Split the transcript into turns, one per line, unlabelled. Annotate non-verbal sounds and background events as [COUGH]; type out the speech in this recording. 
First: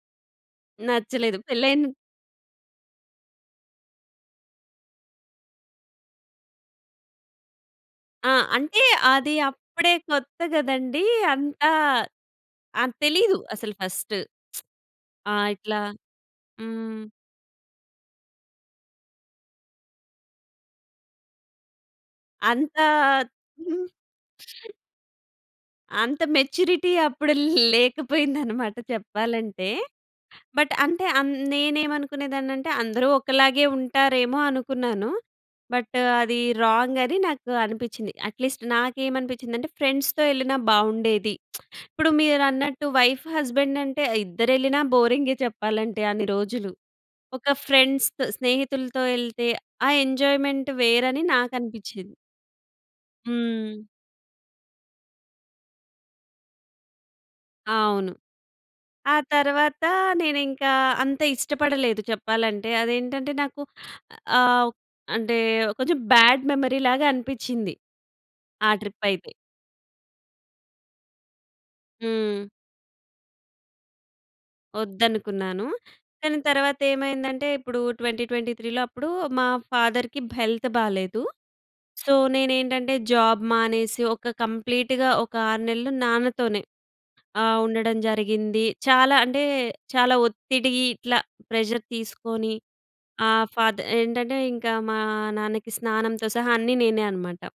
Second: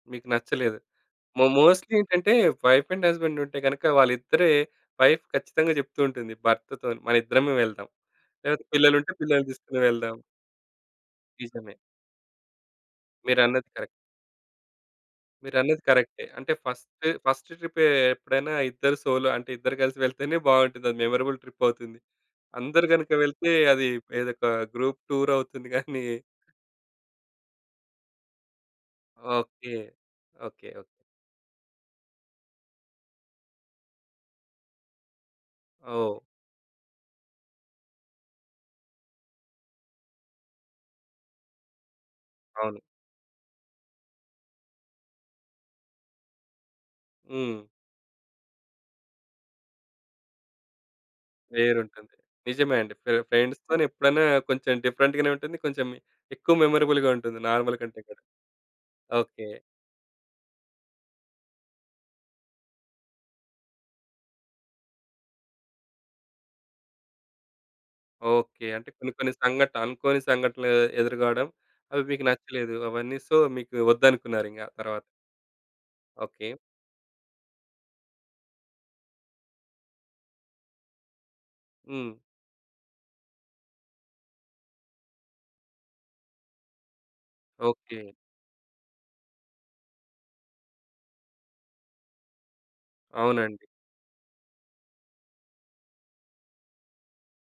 మీకు నచ్చలేదు.
నచ్చలేదు
మో
పెళ్లి అయిన
మోస్ట్‌లి ఏంటంటే వైఫ్ అండ్ హస్బాండ్ ఉంటే గనుక వాళ్ళిద్దరే వైఫ్ ఖచ్చితంగా చెప్తూ ఉంటుంది భర్తతో‌న్ని మన ఇద్దరమే వెళ్దాం.
ఆ!
లేకపోతే
అంటే
పిల్లలుంటే
అది
పిల్లల్ని తీసుకొని
అప్పుడే
వెళ్దాం.
కొత్త కదండీ అంత
నిజమే.
ఆహ్, తెలీదు
మీరన్నది
అసలు
కరెక్ట్.
ఫస్ట్. [SMACKS LIPS] ఆ! ఇట్లా,
మీరన్నది కరె‌క్టే. అంటే
హ్మ్.
ఫస్ట్, ఫస్ట్ ట్రిపే ఎప్పుడైనా ఇద్దరు సోలో అంటే ఇద్దరు కలిసి వెళ్తేనే బావుంటది. అది మెమరబుల్ ట్రిప్ అవుతుంది. అందరూ
అంతా!
గనుక వెళ్తే అది ఏదో ఒక
[CHUCKLES]
గ్రూప్ టూర్ అవుతుంది గాని!
అంత మెచ్యూరిటీ అప్పుడు ల్ లేకపోయిందనమాట చెప్పాలంటే.
ఓకె. Okay,
but
okay.
అంటే అన్ నేమనుకునేదాన్నంటే అందరూ ఒకలాగే ఉంటారేమో అనుకున్నాను, బట్
ఓహ్!
అది రాంగ్ అని నాకనిపించింది. అట్లీస్ట్ నాకేమనిపించిందంటే ఫ్రెండ్స్‌తో ఎళ్ళిన బావుండేది. [SMACKS LIPS] ఇప్పుడు
అవును.
మీరన్నట్టు వైఫ్ హస్బాండ్ అంటే ఇద్దరెళ్ళినా బోరిం‌గే చెప్పాలంటే అన్ని రోజులు. ఒక
హ్మ్.
ఫ్రెండ్స్‌తొ, స్నేహితులతో ఎళ్తే ఆ ఎంజాయ్మెంట్ వేరని
వేరు ఉంటుంది.
నాకనిపించింది.
నిజమే అండి పే
హ్మ్.
ఫ్రెండ్స్‌తోనే ఎప్పుడైనా కొంచెం డిఫరెంట్‌గానే ఉంటుంది. కొంచెం ఎక్కువ మెమరబుల్‌గా ఉంటుంది నార్మల్ కంటే
అవును.
కూడా.
ఆ
ఓకె.
తర్వాత నేనింకా అంత ఇష్టపడలేదు చెప్పాలంటే. అదేంటంటే నాకు ఆహ్, అంటే, కొంచెం బ్యాడ్ మెమరీ లాగా అనిపిచింది
ఓకె.
ఆ
అంటే
ట్రిప్
కొన్ని
అయితే.
కొన్ని సంఘటనలు అనుకోని సంఘటనలు ఎదురు కావడం అవి మీకు
హ్మ్.
నచ్చలేదు. అవన్నీ. సో మీకు వద్దనుకున్నారింక ఆ తర్వాత.
ఒద్దనుకున్నాను. కానీ
ఓకె.
తర్వాతేమైందంటే ఇప్పుడు 2023లో అప్పుడు మా ఫాదర్‌కి హెల్త్ బాలేదు.
హ్మ్.
సో నే‌నేంటంటే జాబ్ మానేసి ఒక కంప్లీట్‌గా ఒక 6 నెలలు నాన్నతోనే ఆహ్, ఉండడం
ఓకె.
జరిగింది. చాలా అంటే, చాలా ఒత్తిడి ఇట్ల ప్రెషర్ తీసుకొని ఆహ్,
అవునండి.
ఫాదర్ ఏంటంటే ఇంకా మా నాన్నకి స్నానంతో సహా అన్నీ నేనే అనమాట.